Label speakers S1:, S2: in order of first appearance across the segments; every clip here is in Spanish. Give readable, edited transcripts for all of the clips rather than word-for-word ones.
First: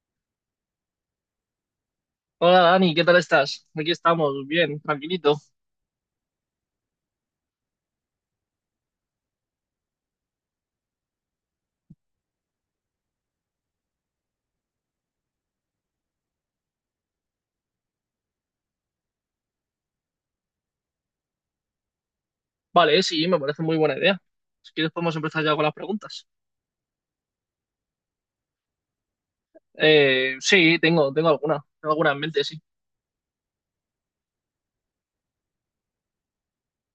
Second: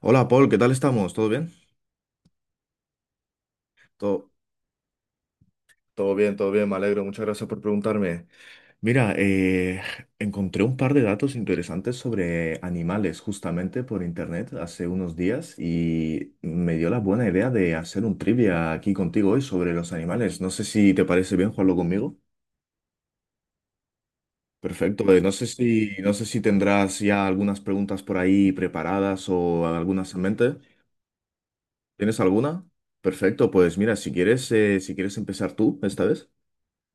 S1: Hola Paul, ¿qué tal estamos? ¿Todo bien?
S2: Hola Dani, ¿qué tal estás? Aquí
S1: Todo,
S2: estamos, bien, tranquilito.
S1: Todo bien, me alegro. Muchas gracias por preguntarme. Mira, encontré un par de datos interesantes sobre animales justamente por internet hace unos días y me dio la buena idea de hacer un trivia aquí contigo hoy sobre los animales. No sé si te parece bien jugarlo conmigo.
S2: Vale, sí, me parece muy buena idea. Si quieres
S1: Perfecto.
S2: podemos
S1: No
S2: empezar
S1: sé
S2: ya con las
S1: si, no sé
S2: preguntas.
S1: si tendrás ya algunas preguntas por ahí preparadas o algunas en mente.
S2: Sí, tengo alguna en
S1: ¿Tienes
S2: mente, sí.
S1: alguna? Perfecto. Pues mira, si quieres empezar tú esta vez,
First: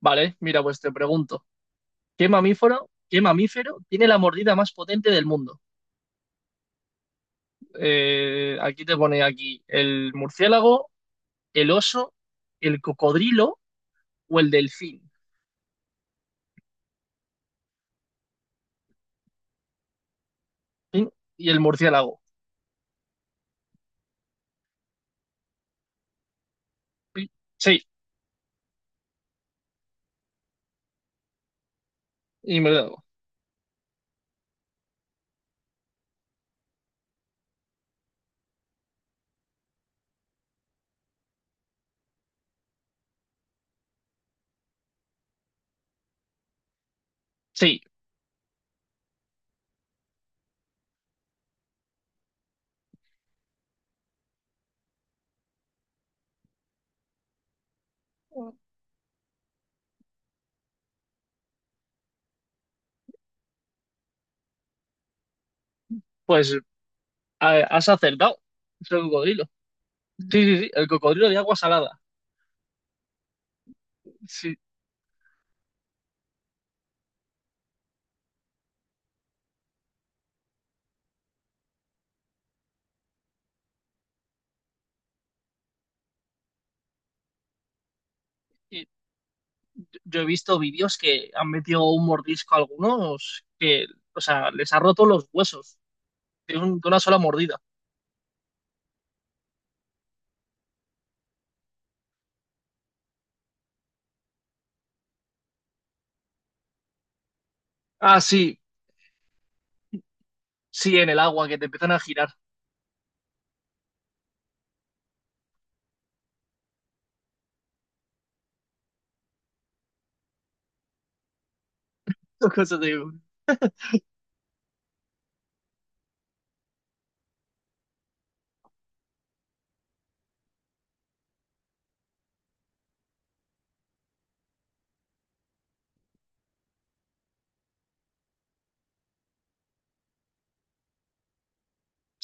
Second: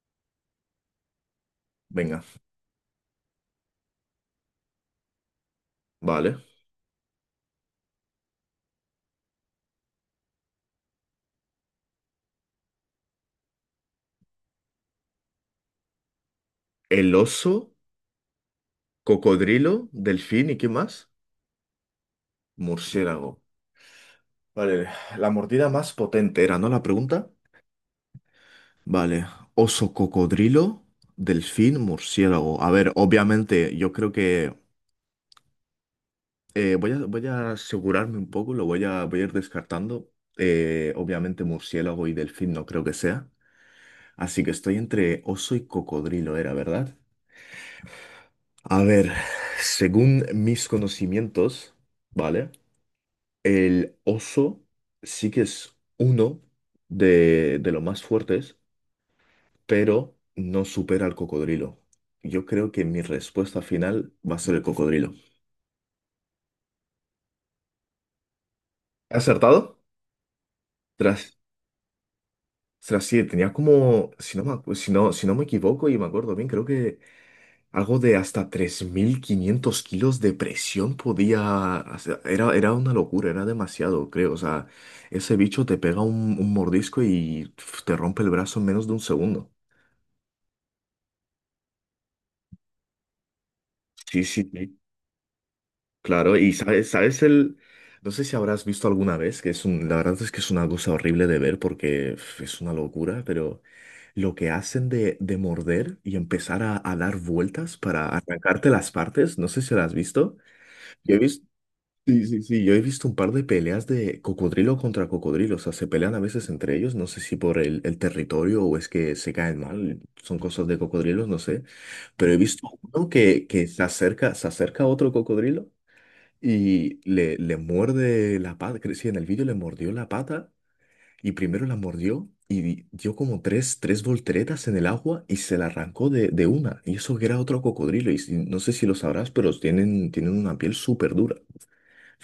S2: Vale, mira, pues te pregunto,
S1: venga.
S2: ¿qué mamífero tiene la mordida más potente del mundo?
S1: Vale.
S2: Aquí te pone aquí el murciélago, el oso, el cocodrilo o el delfín.
S1: El oso, cocodrilo, delfín y ¿qué
S2: ¿Sí?
S1: más?
S2: Y el murciélago.
S1: Murciélago. Vale, la mordida más potente era, ¿no? La pregunta.
S2: Sí, sí.
S1: Vale, oso, cocodrilo, delfín,
S2: y
S1: murciélago. A
S2: me
S1: ver,
S2: lo
S1: obviamente, yo creo que voy a asegurarme un poco, voy a ir descartando. Obviamente, murciélago y delfín no creo que sea. Así que estoy entre oso y cocodrilo, era, ¿verdad?
S2: Sí,
S1: A ver, según mis conocimientos, ¿vale? El oso sí que es uno de los más fuertes, pero no supera al cocodrilo. Yo creo que mi respuesta final va a ser el cocodrilo.
S2: pues has acertado. Es el
S1: ¿He
S2: cocodrilo.
S1: acertado?
S2: Sí, sí, sí, el cocodrilo
S1: Tras,
S2: de agua salada.
S1: tras sí, tenía como,
S2: Sí,
S1: si no me equivoco y me acuerdo bien, creo que algo de hasta 3500 kilos de presión podía hacer. Era una locura, era demasiado, creo. O sea, ese bicho te pega un mordisco y pf, te rompe el brazo en menos
S2: y
S1: de un segundo.
S2: yo he visto vídeos que han metido un mordisco a algunos que, o
S1: Sí, sí,
S2: sea, les
S1: sí,
S2: ha roto los huesos
S1: claro. Y
S2: de
S1: sabes,
S2: una sola
S1: sabes el,
S2: mordida.
S1: no sé si habrás visto alguna vez, que es un, la verdad es que es una cosa horrible de ver porque uf, es una locura, pero lo que hacen de morder y empezar a dar vueltas para
S2: Ah, sí,
S1: arrancarte las partes, no sé si lo has visto.
S2: sí, en
S1: Yo
S2: el
S1: he visto,
S2: agua, que te empiezan a
S1: sí,
S2: girar.
S1: sí, sí, yo he visto un par de peleas de cocodrilo contra cocodrilo, o sea, se pelean a veces entre ellos, no sé si por el territorio o es que se caen mal, son cosas de cocodrilos, no sé, pero he visto
S2: Cosas
S1: uno
S2: de-
S1: que se acerca, a otro cocodrilo. Y le muerde la pata, creo sí, en el vídeo le mordió la pata y primero la mordió y dio como tres volteretas en el agua y se la arrancó de una. Y eso que era otro cocodrilo y no sé si lo sabrás, pero tienen una piel súper dura.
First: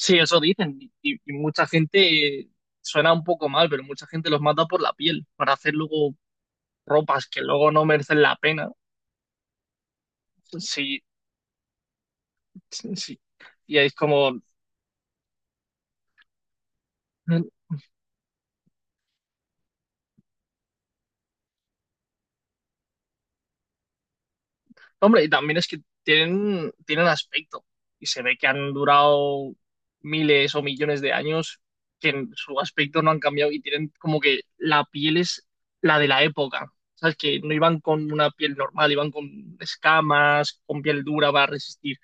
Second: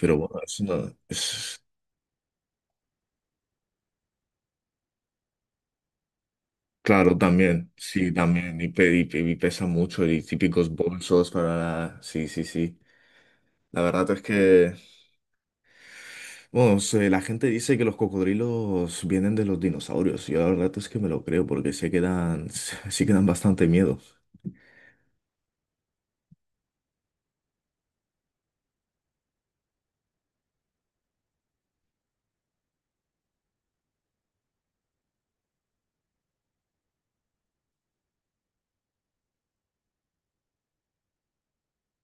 S1: Pero bueno,
S2: eso dicen. Y mucha gente, suena un poco mal, pero mucha gente los mata por la piel, para hacer luego
S1: claro,
S2: ropas que
S1: también,
S2: luego no
S1: sí,
S2: merecen la
S1: también,
S2: pena.
S1: y pesa mucho y típicos
S2: Sí,
S1: bolsos para... la- Sí, sí, sí.
S2: sí, sí. Y
S1: La
S2: es
S1: verdad es
S2: como,
S1: que... Bueno, la gente dice que los cocodrilos vienen de los dinosaurios. Yo la verdad es que me lo creo porque sí que dan, sí que dan bastante miedo.
S2: Hombre, y también es que tienen aspecto y se ve que han durado miles o millones de años, que en su aspecto no han cambiado, y tienen como que la piel es la de la época. ¿Sabes? Que no iban con una piel normal, iban con escamas, con piel dura para resistir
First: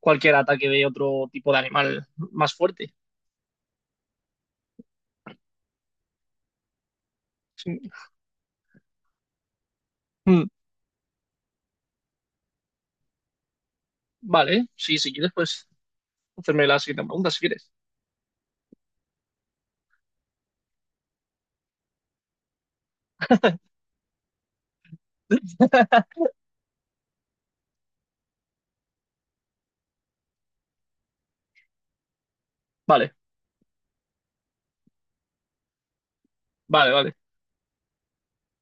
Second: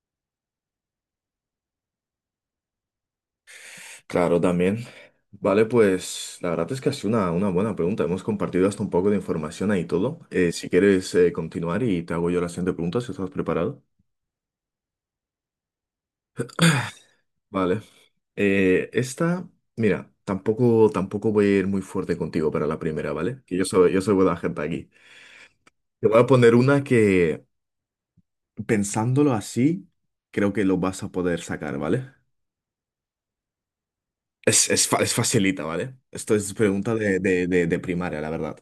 S2: cualquier ataque de otro tipo de animal más fuerte.
S1: Claro, también. Vale, pues la verdad es que ha sido una buena
S2: Sí.
S1: pregunta. Hemos compartido hasta un poco de información ahí todo.
S2: Mm,
S1: Si quieres continuar y te hago yo la siguiente pregunta, si estás preparado.
S2: Vale, sí, si quieres, pues hacerme la siguiente pregunta, si quieres.
S1: Vale. Eh, esta, Mira, tampoco voy a ir muy fuerte contigo para la primera, ¿vale? Que yo soy buena gente aquí. Te voy a poner una que pensándolo así, creo que lo vas a poder sacar, ¿vale?
S2: Vale,
S1: Es facilita, ¿vale? Esto es
S2: vale,
S1: pregunta
S2: vale.
S1: de primaria, la verdad.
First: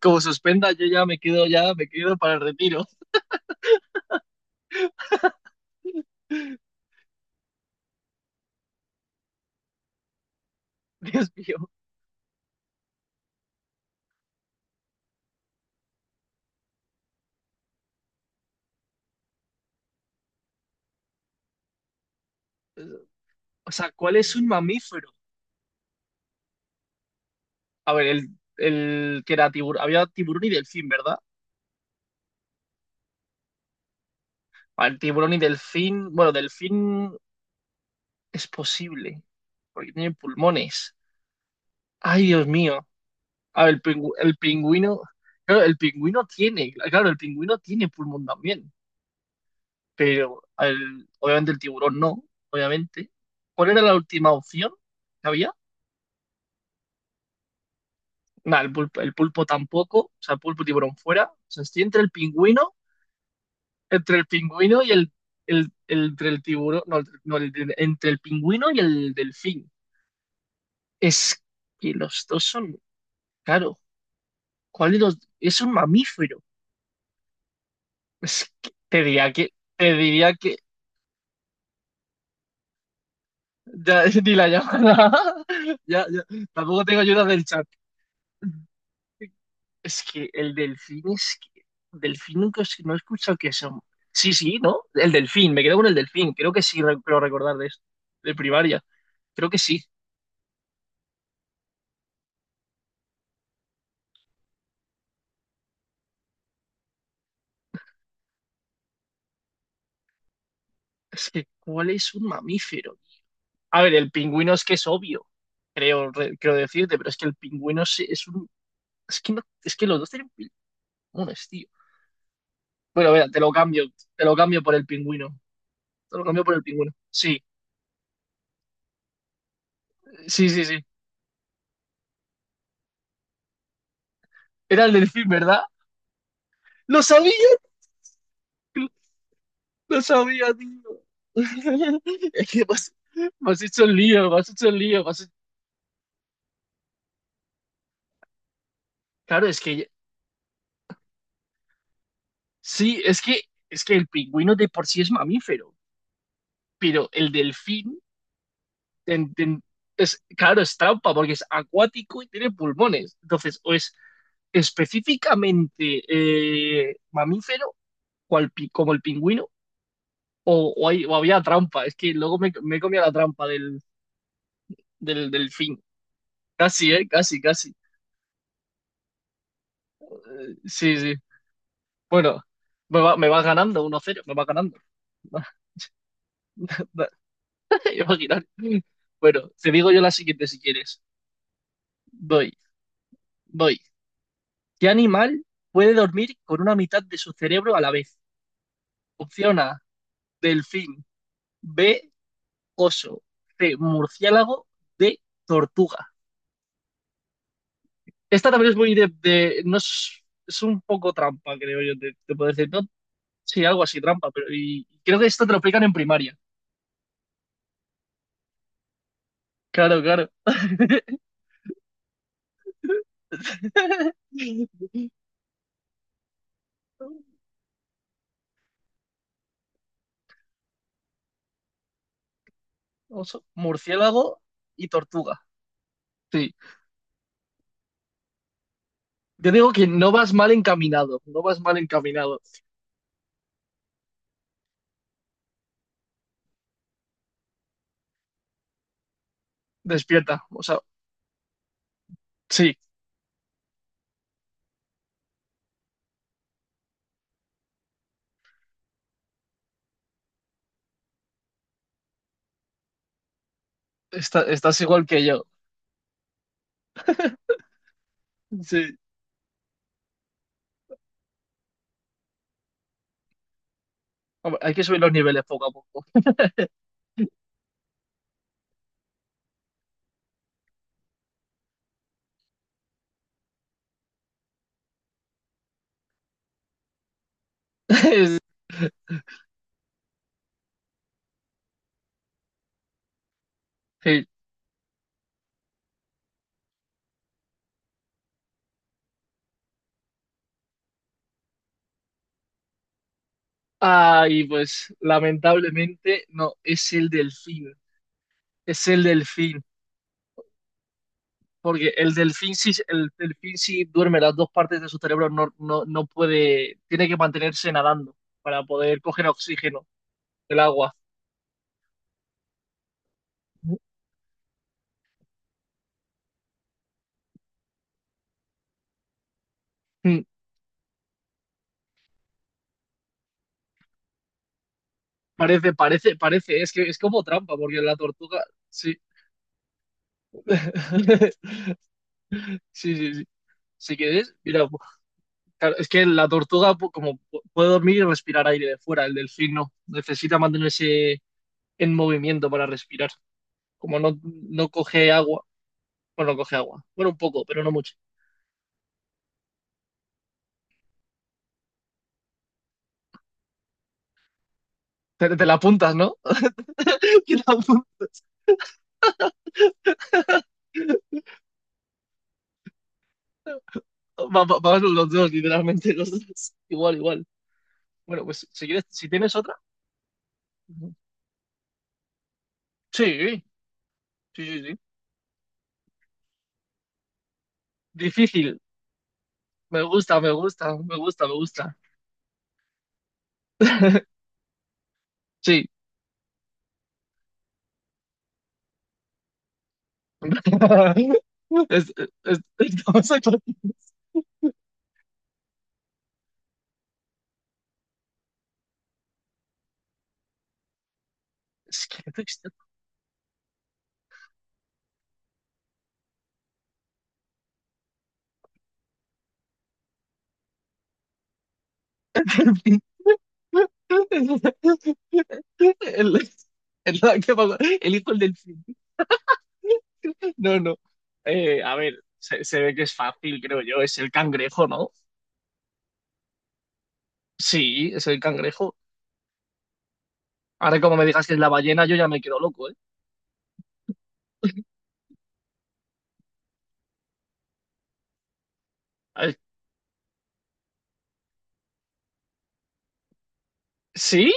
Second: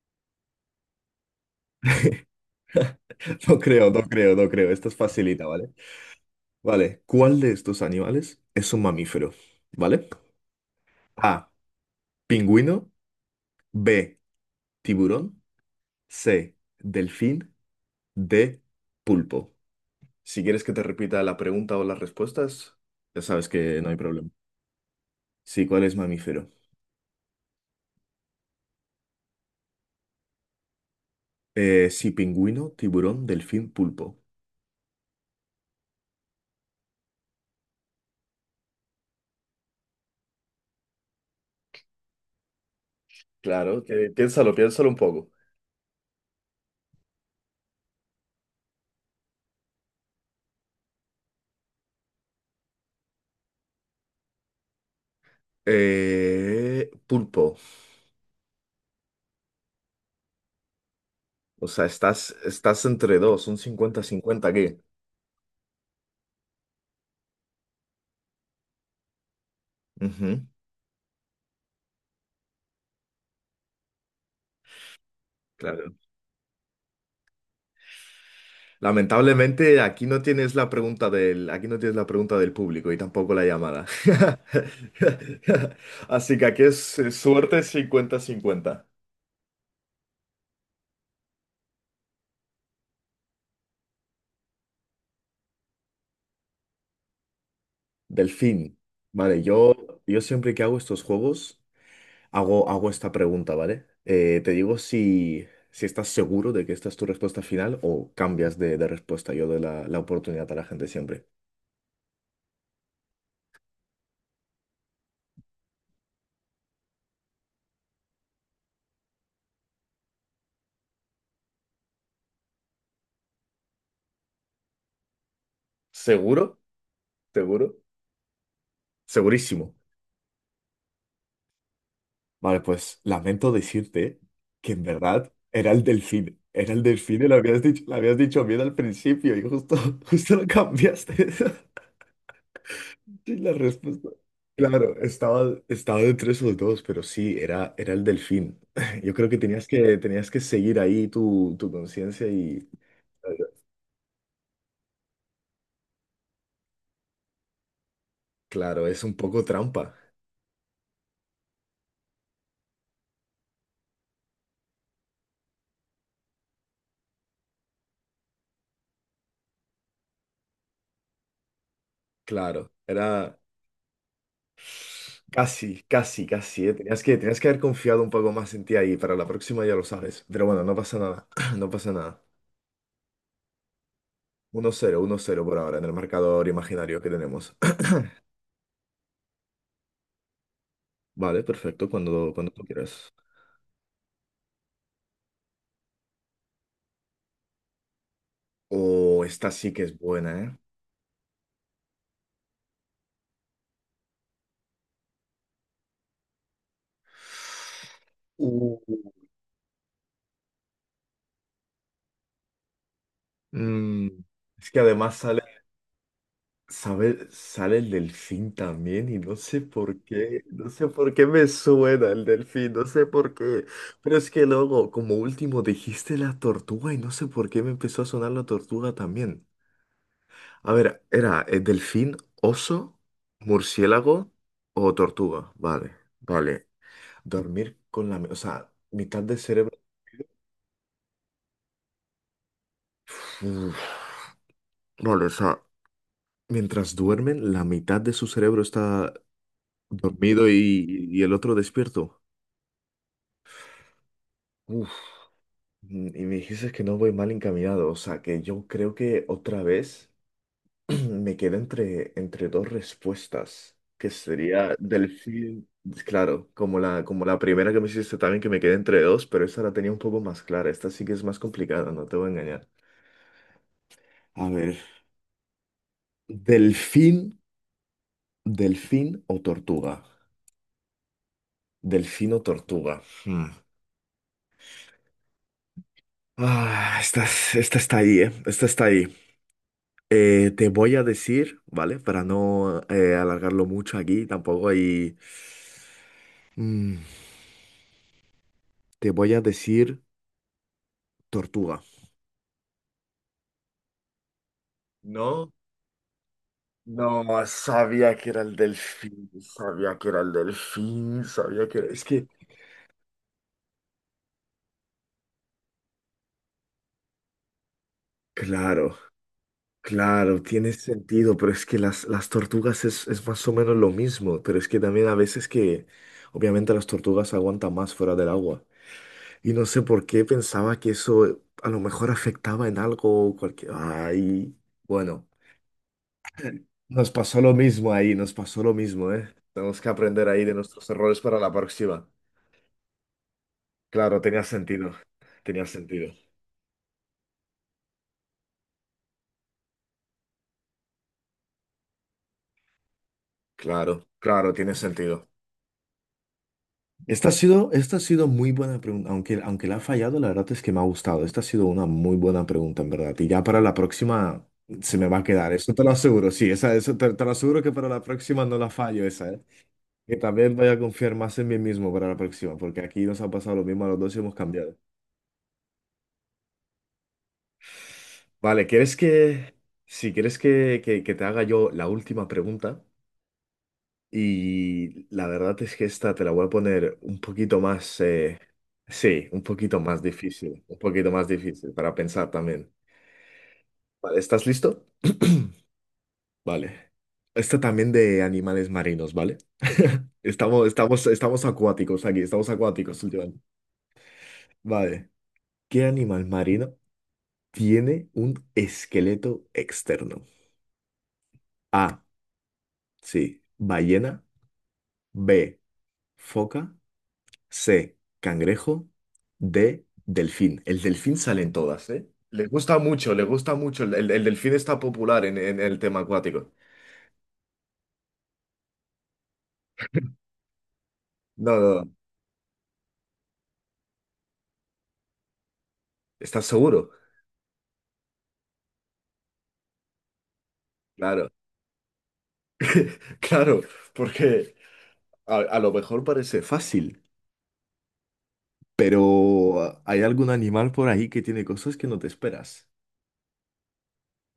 S2: Como suspenda, yo ya me quedo para el retiro.
S1: No creo, no creo, no creo. Esto es facilita, ¿vale? Vale, ¿cuál de estos animales es un mamífero? ¿Vale?
S2: Dios
S1: A,
S2: mío.
S1: pingüino, B, tiburón, C, delfín, D, pulpo. Si quieres que te repita la pregunta o las respuestas, ya sabes
S2: O
S1: que no
S2: sea,
S1: hay
S2: ¿cuál
S1: problema.
S2: es un mamífero?
S1: Sí, ¿cuál es mamífero?
S2: A ver, el que era tiburón. Había tiburón y delfín, ¿verdad?
S1: Sí, pingüino, tiburón, delfín, pulpo.
S2: Ah, el tiburón y delfín. Bueno, delfín es posible, porque tiene pulmones. Ay, Dios mío. A ver,
S1: Claro,
S2: el
S1: piénsalo, piénsalo un
S2: pingüino.
S1: poco.
S2: Claro, el pingüino tiene. Claro, el pingüino tiene pulmón también. Pero obviamente el tiburón no, obviamente. ¿Cuál era la última opción que había?
S1: Pulpo.
S2: Nada, el pulpo tampoco. O sea, pulpo y tiburón fuera. O sea,
S1: O
S2: estoy
S1: sea,
S2: entre el
S1: estás,
S2: pingüino.
S1: estás entre dos, un
S2: Entre el
S1: 50-50 aquí.
S2: pingüino y entre el tiburón, no, no, entre el pingüino y el delfín.
S1: Ujú,
S2: Es que los dos son, claro, ¿cuál de los? Es un
S1: claro.
S2: mamífero. Es que
S1: Lamentablemente
S2: te
S1: aquí no
S2: diría
S1: tienes
S2: que,
S1: la pregunta del, aquí no tienes la pregunta del público y tampoco la llamada.
S2: ya, ni la llamada, ya, ya,
S1: Así que aquí
S2: tampoco
S1: es
S2: tengo ayuda del
S1: suerte
S2: chat.
S1: 50-50.
S2: Es que el delfín es que, delfín nunca, no he escuchado que son. Sí, sí, ¿no? El delfín, me quedo con el delfín, creo que sí, creo recordar de esto, de
S1: Delfín.
S2: primaria,
S1: Vale,
S2: creo que
S1: yo,
S2: sí.
S1: yo siempre que hago estos juegos. Hago esta pregunta, ¿vale? Te digo si estás seguro de que esta es tu respuesta final o cambias de respuesta. Yo doy la oportunidad a la gente siempre.
S2: Es que, ¿cuál es un mamífero? A ver, el pingüino es que es obvio, creo, creo decirte, pero es que el pingüino es un... Es que, no, es que los dos tienen pulmones, tío. Bueno, mira, te lo cambio por el pingüino. Te lo cambio por
S1: ¿Seguro?
S2: el pingüino. Sí,
S1: ¿Seguro? Segurísimo.
S2: sí, sí, sí.
S1: Vale, pues lamento decirte que en
S2: Era el delfín,
S1: verdad
S2: ¿verdad?
S1: era el delfín. Era el
S2: Lo
S1: delfín y
S2: sabía,
S1: lo habías dicho bien al
S2: tío,
S1: principio y justo,
S2: lo
S1: justo lo
S2: sabía, tío.
S1: cambiaste.
S2: Es que
S1: Sí, la
S2: me has hecho el
S1: respuesta.
S2: lío, me has hecho el
S1: Claro,
S2: lío.
S1: estaba entre esos dos, pero sí, era el delfín. Yo creo que
S2: Claro, es
S1: tenías
S2: que
S1: que, tenías que seguir ahí tu conciencia y...
S2: sí, es que el pingüino de por sí es mamífero, pero el delfín
S1: Claro, es un
S2: en-
S1: poco
S2: en-
S1: trampa.
S2: es, claro, es trampa porque es acuático y tiene pulmones. Entonces, o es específicamente mamífero, como el pingüino, o había trampa. Es que luego me,
S1: Claro,
S2: me comía la
S1: era
S2: trampa del
S1: casi,
S2: delfín.
S1: casi, casi. Eh.
S2: Casi,
S1: Tenías
S2: ¿eh?
S1: que, tenías
S2: Casi,
S1: que haber
S2: casi.
S1: confiado un poco más en ti ahí. Para la próxima ya lo sabes. Pero bueno, no pasa
S2: Sí, sí.
S1: nada. No pasa nada.
S2: Bueno, me vas ganando 1-0, me va
S1: uno
S2: ganando.
S1: cero uno cero por ahora en el marcador imaginario que tenemos.
S2: Imaginar. Bueno, te digo yo la siguiente si quieres.
S1: Vale, perfecto, cuando
S2: Voy,
S1: tú quieras.
S2: voy. ¿Qué animal puede dormir con una mitad de su cerebro a la vez?
S1: Oh, esta
S2: Opción
S1: sí
S2: A,
S1: que es buena, ¿eh?
S2: delfín. B, oso. C, murciélago. D, tortuga. Esta también
S1: Uh,
S2: es muy de... no es, es un poco trampa, creo yo, te puedo decir. No, sí, algo así,
S1: mm,
S2: trampa, pero
S1: es que
S2: y,
S1: además
S2: creo que
S1: sale,
S2: esto te lo explican en primaria.
S1: sale el delfín también y no sé por
S2: Claro, claro.
S1: qué, no sé por qué me suena el delfín, no sé por qué. Pero es que luego, como último, dijiste la tortuga y no sé por qué me empezó a sonar la tortuga también. A ver, era delfín, oso,
S2: Oso,
S1: murciélago
S2: murciélago y
S1: o
S2: tortuga.
S1: tortuga. Vale,
S2: Sí.
S1: vale. Dormir con la... O sea, mitad de
S2: Yo digo
S1: cerebro.
S2: que no vas mal encaminado, no vas mal encaminado.
S1: Uf, vale, o sea, mientras duermen, la mitad de su cerebro está
S2: Despierta,
S1: dormido
S2: o sea,
S1: y el otro despierto.
S2: sí,
S1: Uf, mm, y me dijiste que no voy mal encaminado, o sea que yo creo que otra vez me quedo entre, entre dos respuestas, que sería
S2: estás igual que yo.
S1: delfín, claro, como como la primera que me hiciste también que me quedé
S2: Sí.
S1: entre dos, pero esa la tenía un poco más clara, esta sí que es más complicada, no te voy a engañar. A
S2: Hombre, hay
S1: ver,
S2: que subir los niveles poco a poco.
S1: delfín, delfín o tortuga. Delfín o tortuga. Hmm. Ah, esta está ahí, ¿eh? Esta está ahí. Te voy a decir, ¿vale? Para no alargarlo mucho aquí,
S2: Sí.
S1: tampoco hay... Mm, te voy a decir tortuga.
S2: Ay, pues
S1: No,
S2: lamentablemente no,
S1: no, sabía que era el
S2: es el
S1: delfín,
S2: delfín,
S1: sabía que era el delfín, sabía que era...
S2: porque
S1: Es que,
S2: el delfín sí duerme, las dos partes de su cerebro no, no, no puede, tiene que mantenerse nadando para
S1: claro,
S2: poder coger oxígeno
S1: claro,
S2: del
S1: tiene
S2: agua.
S1: sentido, pero es que las tortugas es más o menos lo mismo, pero es que también a veces que, obviamente las tortugas aguantan más fuera del agua. Y no sé por qué
S2: Mm,
S1: pensaba que eso a lo mejor afectaba en algo o cualquier... Ay, bueno,
S2: Parece, parece, es que es
S1: nos
S2: como
S1: pasó lo
S2: trampa, porque
S1: mismo
S2: la
S1: ahí, nos
S2: tortuga,
S1: pasó lo
S2: sí,
S1: mismo, ¿eh? Tenemos que aprender ahí de nuestros errores para la próxima.
S2: sí, sí, sí. Si
S1: Claro,
S2: quieres,
S1: tenía
S2: mira,
S1: sentido, tenía
S2: claro, es que
S1: sentido.
S2: la tortuga puede dormir y respirar aire de fuera, el delfín no, necesita mantenerse en movimiento para respirar. Como
S1: Claro,
S2: no,
S1: claro,
S2: no
S1: tiene
S2: coge
S1: sentido.
S2: agua, bueno, no coge agua, bueno, un
S1: Esta ha
S2: poco, pero
S1: sido,
S2: no mucho.
S1: esta ha sido muy buena pregunta, aunque la ha fallado, la verdad es que me ha gustado. Esta ha sido una muy buena pregunta, en verdad. Y ya para la próxima se me va a
S2: Te
S1: quedar,
S2: la
S1: eso te lo
S2: apuntas, ¿no?
S1: aseguro, sí, esa, eso te lo
S2: Que te
S1: aseguro que
S2: apuntas.
S1: para la próxima no la fallo esa, ¿eh? Que tal vez vaya a confiar más en mí mismo para la próxima, porque aquí nos ha pasado lo mismo a los dos y hemos cambiado.
S2: Vamos los dos, literalmente, los dos. Igual, igual. Bueno, pues
S1: Vale,
S2: si quieres, si tienes otra.
S1: si quieres que, te haga yo la última pregunta?
S2: Sí, sí, sí, sí.
S1: Y la verdad es que esta te la voy a poner un poquito más,
S2: Difícil.
S1: sí, un poquito
S2: Me
S1: más
S2: gusta, me
S1: difícil,
S2: gusta,
S1: un
S2: me
S1: poquito
S2: gusta,
S1: más
S2: me
S1: difícil
S2: gusta.
S1: para pensar también. Vale, ¿estás listo?
S2: Sí.
S1: Vale. Esta también de animales marinos, ¿vale? Estamos, estamos, estamos
S2: Es,
S1: acuáticos aquí, estamos acuáticos
S2: estamos
S1: últimamente.
S2: aquí.
S1: Vale. ¿Qué animal marino? Tiene un esqueleto externo.
S2: Es
S1: A.
S2: que no existe-
S1: Sí, ballena. B. Foca. C. Cangrejo. D. Delfín. El delfín sale en todas, ¿eh? Les gusta mucho, le gusta mucho. El delfín está popular en
S2: El,
S1: el tema
S2: el,
S1: acuático.
S2: el, el hijo del delfín. No, no.
S1: No, no,
S2: A ver,
S1: no.
S2: se ve que es fácil, creo yo. Es el cangrejo, ¿no?
S1: ¿Estás seguro?
S2: Sí, es el cangrejo. Ahora, como me digas
S1: Claro,
S2: que es la ballena, yo ya me quedo loco, ¿eh?
S1: claro, porque a lo mejor parece fácil,
S2: A ver,
S1: pero hay algún animal por ahí que tiene cosas que no te esperas.
S2: ¿sí?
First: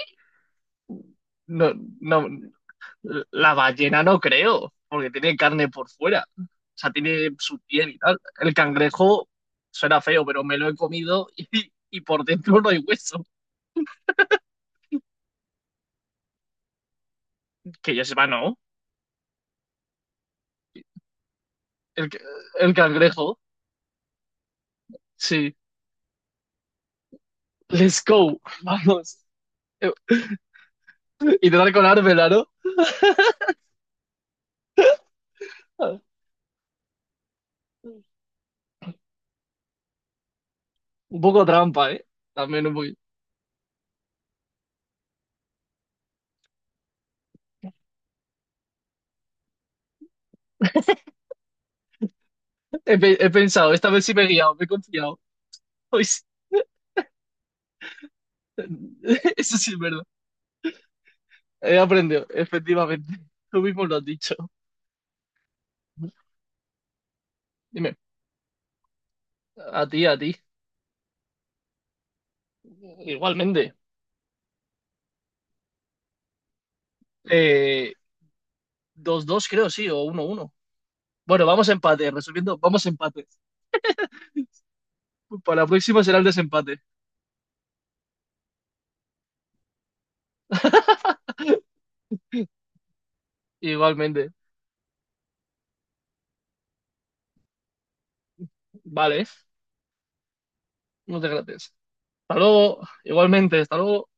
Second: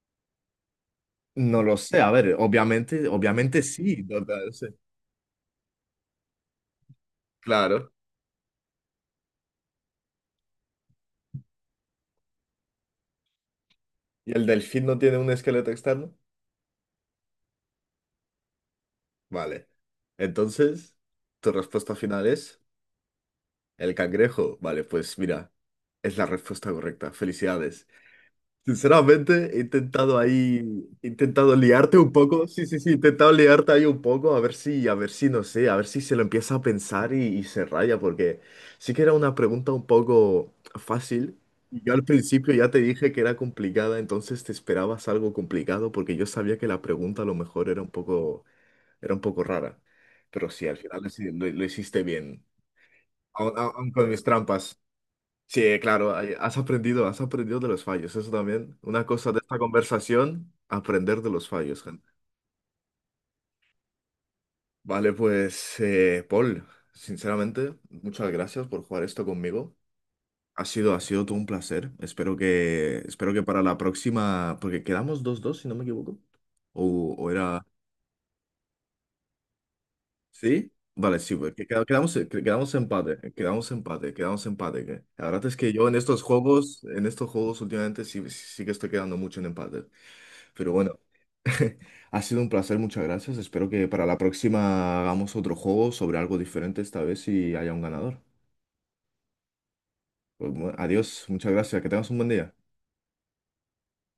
S1: No
S2: No,
S1: lo sé, a
S2: no.
S1: ver, obviamente,
S2: La
S1: obviamente
S2: ballena
S1: sí.
S2: no creo, porque tiene carne por fuera. O sea, tiene su
S1: Claro.
S2: piel y tal. El cangrejo suena feo, pero me lo he comido y por dentro no hay hueso.
S1: ¿Y el delfín no tiene un esqueleto externo?
S2: Que yo sepa, no.
S1: Vale. Entonces, tu respuesta
S2: El, ca-
S1: final es
S2: el cangrejo,
S1: el cangrejo. Vale, pues mira,
S2: sí.
S1: es la respuesta correcta. Felicidades.
S2: Let's go, vamos.
S1: Sinceramente,
S2: Eh,
S1: he
S2: y
S1: intentado
S2: tratar con
S1: liarte un
S2: colármela,
S1: poco. Sí, sí, sí, he intentado liarte ahí un poco, a ver si, no sé, a ver si
S2: ¿no?
S1: se lo empieza a pensar y se raya, porque sí que era una pregunta un poco
S2: Un
S1: fácil.
S2: poco
S1: Y
S2: trampa,
S1: yo al
S2: ¿eh?
S1: principio
S2: También
S1: ya
S2: un
S1: te
S2: poquito.
S1: dije que era complicada, entonces te esperabas algo complicado, porque yo sabía que la pregunta a lo mejor era un poco rara. Pero sí, al final lo hiciste bien,
S2: He
S1: aun aun-
S2: pensado, esta
S1: aun
S2: vez
S1: con
S2: sí
S1: mis
S2: me he guiado, me he
S1: trampas.
S2: confiado.
S1: Sí,
S2: Hoy
S1: claro,
S2: sí.
S1: has aprendido de los fallos, eso también. Una cosa de esta
S2: Eso sí es verdad.
S1: conversación, aprender de los
S2: He
S1: fallos, gente.
S2: aprendido, efectivamente. Tú mismo lo has dicho.
S1: Vale, pues, Paul, sinceramente,
S2: Dime,
S1: muchas gracias por jugar esto conmigo.
S2: a ti, a ti.
S1: Ha sido todo un placer. Espero que para
S2: Igualmente.
S1: la próxima, porque quedamos 2-2, si no me equivoco. O era
S2: Eh, dos 2 creo, sí, o 1-1.
S1: ¿sí? Vale, sí,
S2: Bueno,
S1: pues,
S2: vamos a empate,
S1: quedamos,
S2: resumiendo,
S1: quedamos
S2: vamos a
S1: empate,
S2: empate.
S1: quedamos empate, quedamos empate. La verdad es
S2: Para la
S1: que yo
S2: próxima será el desempate.
S1: en estos juegos últimamente sí, sí sí que estoy quedando mucho en empate. Pero bueno, ha sido un placer, muchas gracias. Espero que para la
S2: Igualmente.
S1: próxima hagamos otro juego sobre algo diferente esta vez y haya un ganador.
S2: Vale,
S1: Pues, bueno, adiós,
S2: muchas
S1: muchas
S2: gracias.
S1: gracias, que tengas un buen
S2: Hasta
S1: día.
S2: luego, igualmente, hasta luego.